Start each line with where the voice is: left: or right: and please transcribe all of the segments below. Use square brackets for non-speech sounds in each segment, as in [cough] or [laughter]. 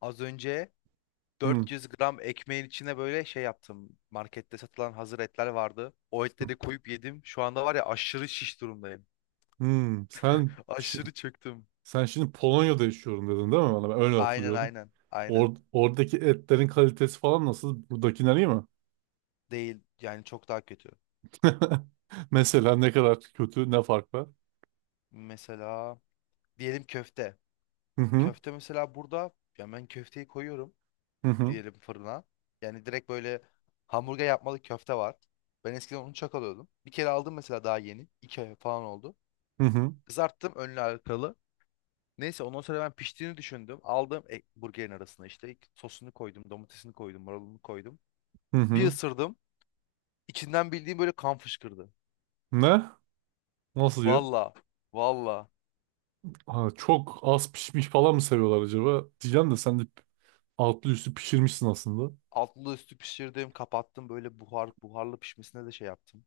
left: Az önce
right: Hmm.
left: 400 gram ekmeğin içine böyle şey yaptım. Markette satılan hazır etler vardı. O etleri koyup yedim. Şu anda var ya, aşırı şiş durumdayım.
right: Hmm.
left: [laughs] Aşırı çöktüm.
right: Sen şimdi Polonya'da yaşıyorum dedin değil mi bana? Ben öyle
left: Aynen,
right: hatırlıyorum.
left: aynen. Aynen.
right: Oradaki etlerin kalitesi falan nasıl? Buradakiler iyi mi?
left: Değil. Yani çok daha kötü.
right: [laughs] Mesela ne kadar kötü, ne fark var?
left: Mesela diyelim köfte.
right: Hı hı.
left: Köfte mesela burada, ya ben köfteyi koyuyorum
right: Hı hı.
left: diyelim fırına. Yani direkt böyle hamburger yapmalı köfte var. Ben eskiden onu çok alıyordum. Bir kere aldım mesela daha yeni. 2 ay falan oldu.
right: Hı hı.
left: Kızarttım önlü arkalı. Neyse ondan sonra ben piştiğini düşündüm. Aldım, burgerin arasına işte sosunu koydum, domatesini koydum, marulunu koydum.
right: Hı
left: Bir
right: hı.
left: ısırdım. İçinden bildiğim böyle kan fışkırdı.
right: Ne? Nasıl ya?
left: Valla, valla.
right: Ha, çok az pişmiş falan mı seviyorlar acaba? Diyeceğim de sen de altlı üstü pişirmişsin aslında.
left: Altlı üstü pişirdim, kapattım. Böyle buharlı pişmesine de şey yaptım.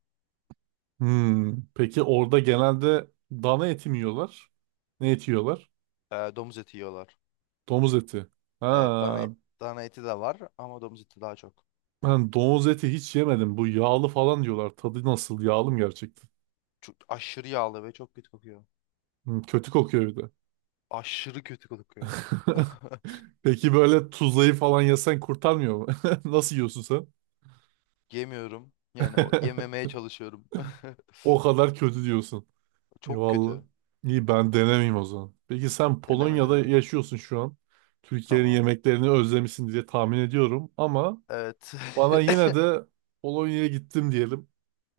right: Hmm. Peki orada genelde dana eti mi yiyorlar? Ne eti yiyorlar?
left: Domuz eti yiyorlar.
right: Domuz eti.
left: Evet,
right: Ha,
left: dana eti de var ama domuz eti daha çok.
right: ben domuz eti hiç yemedim. Bu yağlı falan diyorlar. Tadı nasıl? Yağlı mı gerçekten?
left: Çok aşırı yağlı ve çok kötü kokuyor.
right: Hmm, kötü kokuyor bir de.
left: Aşırı kötü kokuyor. [laughs]
right: [laughs] Peki böyle tuzlayı falan yesen kurtarmıyor mu? [laughs] Nasıl yiyorsun sen?
left: Yemiyorum. Yani
right: [laughs]
left: yememeye çalışıyorum. [laughs]
right: O kadar kötü diyorsun.
left: Çok
right: Eyvallah.
left: kötü.
right: İyi ben denemeyeyim o zaman. Peki sen
left: Deneme
right: Polonya'da
left: deneme.
right: yaşıyorsun şu an. Türkiye'nin
left: Tamam.
right: yemeklerini özlemişsin diye tahmin ediyorum. Ama
left: Evet.
right: bana yine
left: [laughs]
right: de Polonya'ya gittim diyelim.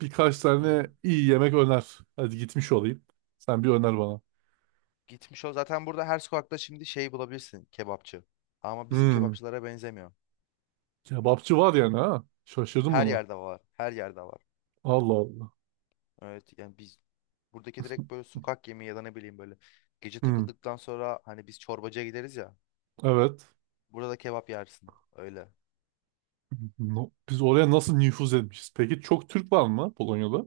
right: Birkaç
left: Hı hı.
right: tane iyi yemek öner. Hadi gitmiş olayım. Sen bir öner bana.
left: Gitmiş o. Zaten burada her sokakta şimdi şey bulabilirsin, kebapçı. Ama bizim
right: Hmm.
left: kebapçılara benzemiyor.
right: Kebapçı var yani ha. Şaşırdım
left: Her
right: buna.
left: yerde var. Her yerde var.
right: Allah Allah.
left: Evet, yani biz buradaki direkt böyle sokak yemeği ya da ne bileyim böyle gece
right: Hmm,
left: takıldıktan sonra hani biz çorbacıya gideriz ya.
right: evet.
left: Burada da kebap yersin. Öyle.
right: Biz oraya nasıl nüfuz etmişiz? Peki çok Türk var mı Polonya'da?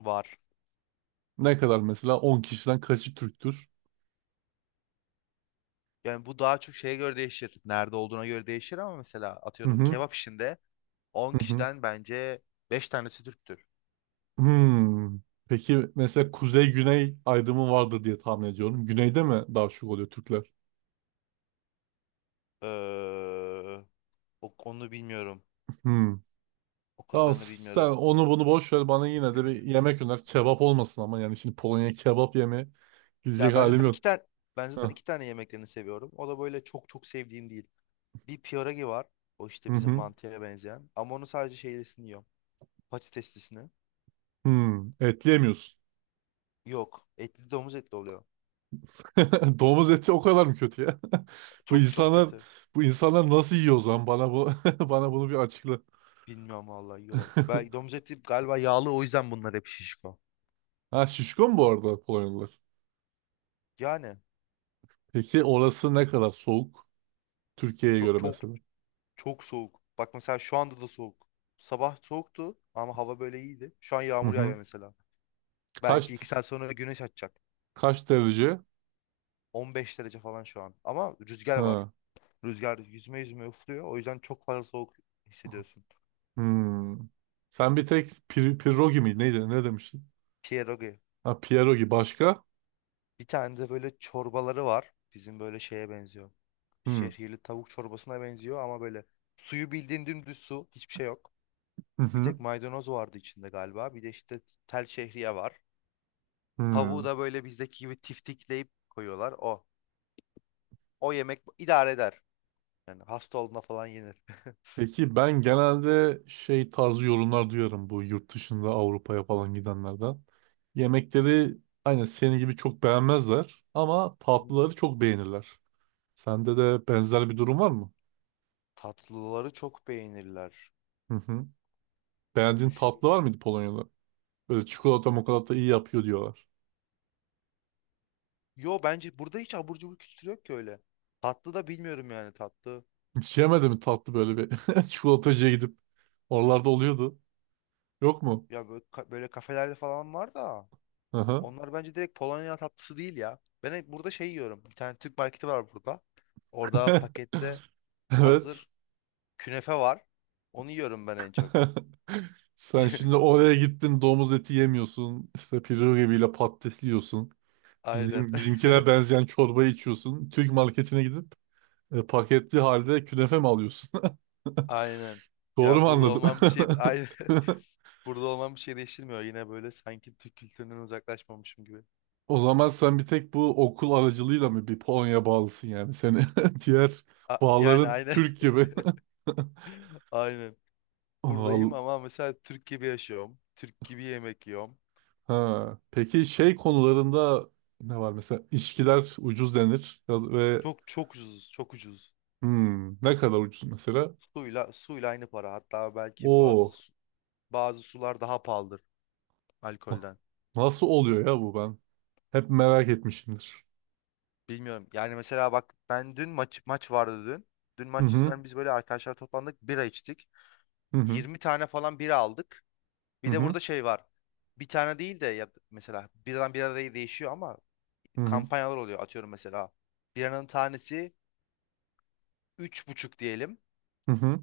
left: Var.
right: Ne kadar mesela? 10 kişiden kaçı Türktür?
left: Yani bu daha çok şeye göre değişir. Nerede olduğuna göre değişir ama mesela
right: Hı
left: atıyorum
right: hı
left: kebap işinde on
right: hı hı.
left: kişiden bence beş tanesi Türktür.
right: Hmm. Peki mesela kuzey-güney ayrımı vardır diye tahmin ediyorum. Güneyde mi daha çok oluyor Türkler?
left: Ee, Onu bilmiyorum.
right: Hmm.
left: O
right: Tamam
left: kadarını
right: sen
left: bilmiyorum.
right: onu bunu boş ver bana yine de bir yemek öner. Kebap olmasın ama yani şimdi Polonya'ya kebap yemeye gidecek
left: Ya ben
right: halim
left: zaten
right: yok.
left: iki tane ben zaten
right: Heh.
left: iki tane yemeklerini seviyorum. O da böyle çok çok sevdiğim değil. Bir pierogi var. O
right: Hı
left: işte bizim
right: hı.
left: mantıya benzeyen. Ama onu sadece şeylisini yiyorum. Patateslisini.
right: Hmm. Et yemiyorsun.
left: Yok. Etli, domuz etli oluyor.
right: [laughs] Domuz eti o kadar mı kötü ya? [laughs] Bu
left: Çok çok
right: insanlar
left: kötü.
right: bu insanlar nasıl yiyor o zaman? Bana bu [laughs] bana bunu bir açıkla.
left: Bilmiyorum vallahi, yiyorlar. Belki
right: [laughs]
left: domuz eti galiba yağlı, o yüzden bunlar hep şişko.
right: Ha şişko mu bu arada Polonyalılar?
left: Yani
right: Peki orası ne kadar soğuk? Türkiye'ye
left: çok
right: göre
left: çok
right: mesela.
left: çok soğuk. Bak mesela şu anda da soğuk. Sabah soğuktu ama hava böyle iyiydi. Şu an
right: Hı
left: yağmur yağıyor
right: hı.
left: mesela.
right: Kaç
left: Belki 2 saat sonra güneş açacak.
right: kaç derece?
left: 15 derece falan şu an. Ama rüzgar var.
right: Ha.
left: Rüzgar yüzme yüzme üflüyor. O yüzden çok fazla soğuk hissediyorsun.
right: Hmm. Sen bir tek pierogi mi? Neydi? Ne demiştin?
left: Pierogi.
right: Ha pierogi başka?
left: Bir tane de böyle çorbaları var. Bizim böyle şeye benziyor.
right: Hmm.
left: Şehirli tavuk çorbasına benziyor ama böyle suyu bildiğin dümdüz su. Hiçbir şey yok.
right: Hı
left: Bir
right: hı.
left: tek maydanoz vardı içinde galiba. Bir de işte tel şehriye var. Tavuğu
right: Hmm.
left: da böyle bizdeki gibi tiftikleyip koyuyorlar. O. O yemek idare eder. Yani hasta olduğunda falan yenir. [laughs]
right: Peki ben genelde şey tarzı yorumlar duyarım bu yurt dışında Avrupa'ya falan gidenlerden. Yemekleri aynen senin gibi çok beğenmezler ama
left: Hı hı.
right: tatlıları çok beğenirler. Sende de benzer bir durum var mı?
left: Tatlıları çok beğenirler.
right: Hı hı. Beğendiğin tatlı var mıydı Polonya'da? Böyle çikolata mokolata iyi yapıyor diyorlar.
left: Yo, bence burada hiç abur cubur kültürü yok ki öyle. Tatlı da bilmiyorum yani, tatlı.
right: Hiç yemedi mi tatlı böyle bir [laughs] çikolatacıya gidip? Oralarda oluyordu. Yok mu?
left: Ya böyle, böyle kafelerde falan var da.
right: Hı hı.
left: Onlar bence direkt Polonya tatlısı değil ya. Ben hep burada şey yiyorum. Bir tane Türk marketi var burada. Orada
right: [laughs]
left: pakette
right: Evet.
left: hazır künefe var. Onu yiyorum ben en çok.
right: [laughs] Sen şimdi
left: [laughs]
right: oraya gittin domuz eti yemiyorsun. İşte pirzola ile patates yiyorsun.
left: Aynen. [laughs]
right: Bizimkine benzeyen çorba içiyorsun. Türk marketine gidip paketli halde künefe mi alıyorsun?
left: Aynen.
right: [laughs] Doğru
left: Ya
right: mu
left: burada
right: anladım?
left: olmam bir şey [laughs] aynen.
right: [laughs]
left: Burada olmam bir şey değiştirmiyor. Yine böyle sanki Türk kültüründen uzaklaşmamışım gibi.
right: O zaman sen bir tek bu okul aracılığıyla mı bir Polonya bağlısın yani seni [laughs] diğer
left: Yani
right: bağların
left: aynen.
right: Türk gibi.
left: [laughs] Aynen.
right: [laughs]
left: Buradayım
right: Al-
left: ama mesela Türk gibi yaşıyorum. Türk gibi yemek yiyorum.
right: Ha. Peki şey konularında ne var mesela ilişkiler ucuz denir ve
left: Çok çok ucuz, çok ucuz.
right: hmm, ne kadar ucuz mesela?
left: Suyla aynı para. Hatta belki
right: Oo.
left: bazı sular daha pahalıdır
right: na-
left: alkolden.
right: Nasıl oluyor ya bu ben? Hep merak etmişimdir.
left: Bilmiyorum. Yani mesela bak, ben dün maç vardı dün. Dün
right: Hı
left: maç
right: hı.
left: yüzünden biz böyle arkadaşlar toplandık, bira içtik.
right: Hı hı.
left: 20 tane falan bira aldık.
right: Hı
left: Bir de
right: hı.
left: burada şey var. Bir tane değil de, ya mesela biradan bira değişiyor ama
right: Hı hı.
left: kampanyalar oluyor atıyorum mesela. Biranın tanesi 3,5 diyelim.
right: Hı hı.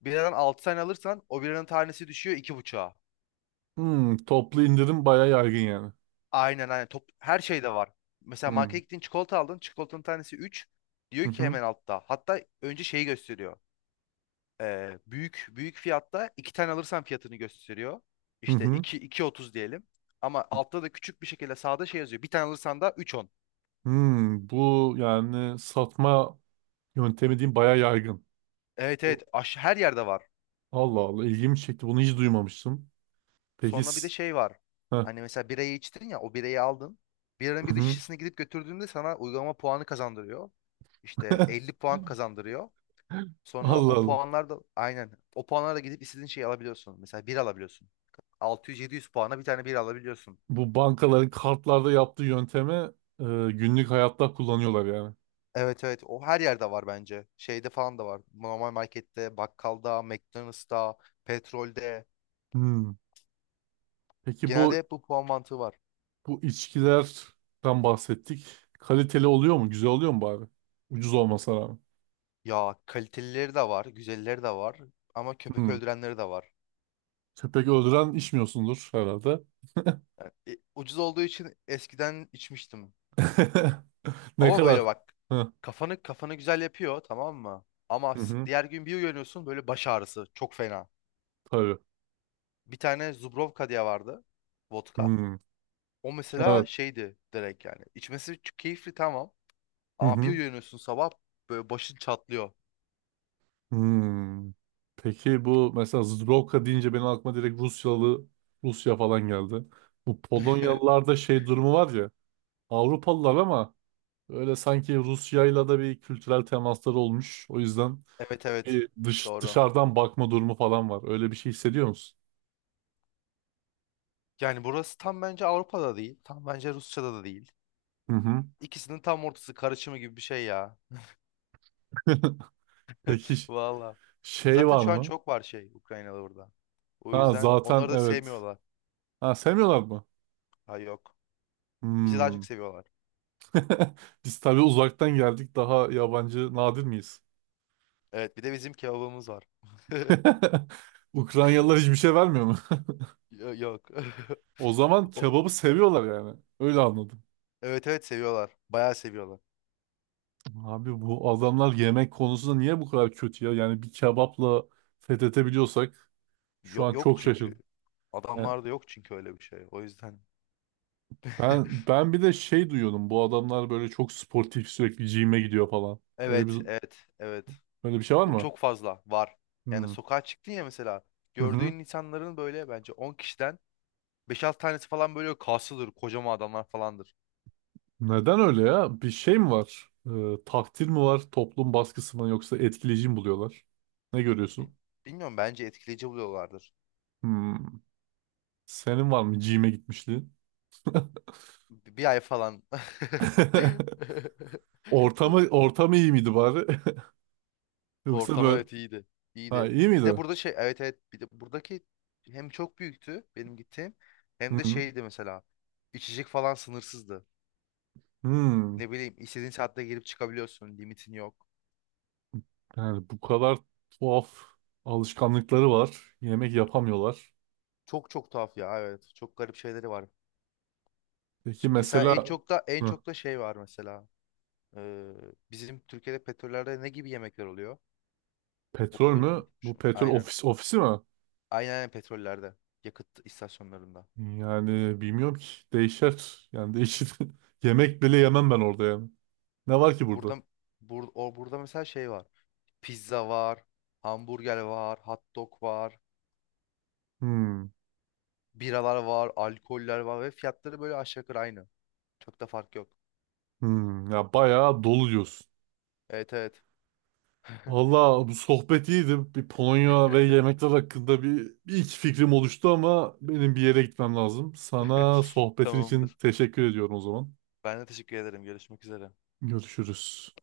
left: Biradan 6 tane alırsan o biranın tanesi düşüyor 2,5'a.
right: Hmm, toplu indirim bayağı yaygın yani.
left: Aynen, aynen. Her şeyde var. Mesela
right: Hmm.
left: markete gittin, çikolata aldın. Çikolatanın tanesi üç,
right: Hı
left: diyor ki.
right: hı.
left: Hemen altta, hatta önce şeyi gösteriyor. Büyük büyük fiyatta, 2 tane alırsan fiyatını gösteriyor.
right: Hı
left: İşte
right: hı.
left: iki otuz diyelim. Ama altta da küçük bir şekilde sağda şey yazıyor, bir tane alırsan da üç on.
right: Hmm, bu yani satma yöntemi diyeyim bayağı yaygın.
left: Evet,
right: Bu-
left: evet. Her yerde var.
right: Allah Allah ilgimi çekti. Bunu hiç duymamıştım. Peki
left: Sonra bir de
right: s-
left: şey var.
right: Heh.
left: Hani mesela birayı içtin ya, o birayı aldın. Biranın
right: Hı
left: bir de
right: hı.
left: şişesini gidip götürdüğünde sana uygulama puanı kazandırıyor. İşte 50
right: [laughs]
left: puan kazandırıyor. Sonra
right: Allah
left: o
right: Allah.
left: puanlar da, aynen, o puanlarla gidip istediğin şeyi alabiliyorsun. Mesela bir alabiliyorsun. 600-700 puana bir tane bir alabiliyorsun.
right: Bu bankaların kartlarda yaptığı yöntemi e, günlük hayatta kullanıyorlar yani.
left: Evet, evet, o her yerde var bence. Şeyde falan da var. Normal markette, bakkalda, McDonald's'ta, petrolde.
right: Hmm. Peki
left: Genelde
right: bu
left: hep bu puan mantığı var.
right: Bu içkilerden bahsettik. Kaliteli oluyor mu? Güzel oluyor mu bari? Ucuz olmasına rağmen.
left: Ya kalitelileri de var, güzelleri de var ama köpek
right: Hmm.
left: öldürenleri de var.
right: Köpek öldüren içmiyorsundur herhalde.
left: Yani, ucuz olduğu için eskiden içmiştim.
right: [laughs] Ne
left: Ama
right: kadar?
left: böyle bak,
right: Hı
left: kafanı güzel yapıyor, tamam mı? Ama
right: hı. hı.
left: diğer gün bir uyanıyorsun, böyle baş ağrısı çok fena.
right: Tabii.
left: Bir tane Zubrovka diye vardı, vodka.
right: Hmm.
left: O
right: Evet.
left: mesela şeydi direkt yani. İçmesi çok keyifli, tamam.
right: Hı
left: Ama bir
right: hı.
left: uyanıyorsun sabah böyle başın çatlıyor.
right: Hmm. Peki bu mesela Zdrowka deyince benim aklıma direkt Rusya falan geldi. Bu
left: [laughs]
right: Polonyalılarda şey durumu var ya. Avrupalılar ama öyle sanki Rusya'yla da bir kültürel temasları olmuş. O yüzden
left: Evet, evet,
right: bir
left: doğru.
right: dışarıdan bakma durumu falan var. Öyle bir şey hissediyor musun?
left: Yani burası tam bence Avrupa'da değil. Tam bence Rusya'da da değil.
right: Hı hı.
left: İkisinin tam ortası karışımı gibi bir şey ya.
right: [laughs] Peki
left: [laughs]
right: ş-
left: Valla.
right: şey
left: Zaten
right: var
left: şu an
right: mı?
left: çok var şey, Ukraynalı burada. O
right: Ha
left: yüzden
right: zaten
left: onları da
right: evet.
left: sevmiyorlar.
right: Ha sevmiyorlar mı?
left: Ha, yok. Bizi daha
right: Hmm.
left: çok seviyorlar.
right: [laughs] Biz tabii uzaktan geldik daha yabancı nadir miyiz?
left: Evet, bir de bizim kebabımız var. [laughs]
right: [laughs] Ukraynalılar hiçbir şey vermiyor mu?
left: Yok. [laughs]
right: [laughs] O zaman
left: O,
right: kebabı seviyorlar yani. Öyle anladım.
left: evet evet, seviyorlar. Bayağı seviyorlar.
right: Abi bu adamlar yemek konusunda niye bu kadar kötü ya? Yani bir kebapla fethedebiliyorsak şu
left: Yok,
right: an
left: yok
right: çok
left: çünkü.
right: şaşırdım.
left: Adamlarda yok çünkü öyle bir şey. O yüzden.
right: Ben
left: [laughs]
right: ben bir de şey duyuyordum. Bu adamlar böyle çok sportif sürekli gym'e gidiyor falan. Öyle bir
left: Evet, evet, evet.
right: öyle bir şey var
left: O
right: mı?
left: çok fazla var. Yani
right: Hmm.
left: sokağa çıktın ya mesela.
right: Hı hı.
left: Gördüğün insanların böyle bence 10 kişiden beş 6 tanesi falan böyle kaslıdır. Kocaman adamlar falandır.
right: Neden öyle ya? Bir şey mi var? Takdir mi var? Toplum baskısı mı yoksa etkileyici mi buluyorlar? Ne
left: Bil-
right: görüyorsun?
left: Bilmiyorum, bence etkileyici buluyorlardır.
right: Hmm. Senin var mı gym'e gitmişliğin?
left: Bir ay falan. [laughs]
right: [laughs] Ortamı iyi miydi bari? [laughs] Yoksa
left: Ortam
right: böyle
left: evet iyiydi.
right: ha
left: İyiydi.
right: iyi
left: Bir de
right: miydi?
left: burada şey, evet evet, bir de buradaki hem çok büyüktü benim gittiğim
right: Hı
left: hem de
right: hı.
left: şeydi mesela, içecek falan sınırsızdı.
right: Hmm.
left: Ne bileyim, istediğin saatte girip çıkabiliyorsun, limitin yok.
right: Yani bu kadar tuhaf alışkanlıkları var. Yemek yapamıyorlar.
left: Çok çok tuhaf ya evet, çok garip şeyleri var.
right: Peki
left: Mesela en
right: mesela
left: çok da en
right: hı,
left: çok da şey var mesela. Ee, Bizim Türkiye'de petrollerde ne gibi yemekler oluyor? O
right: petrol
left: kadar
right: mü? Bu
left: unutmuşum.
right: petrol
left: Aynen.
right: ofisi mi?
left: Aynen, aynen petrollerde, yakıt istasyonlarında.
right: Yani bilmiyorum ki. Değişer. Yani değişir. [laughs] Yemek bile yemem ben orada yani. Ne var ki burada?
left: Burada, o burada mesela şey var. Pizza var, hamburger var, hot dog var,
right: Hmm.
left: biralar var, alkoller var ve fiyatları böyle aşağı yukarı aynı. Çok da fark yok.
right: Hmm. Ya bayağı dolu diyorsun.
left: Evet, evet.
right: Valla bu sohbet iyiydi. Bir Polonya ve
left: [laughs]
right: yemekler hakkında bir iki fikrim oluştu ama benim bir yere gitmem lazım. Sana sohbetin için
left: Tamamdır.
right: teşekkür ediyorum o zaman.
left: Ben de teşekkür ederim. Görüşmek üzere.
right: Görüşürüz.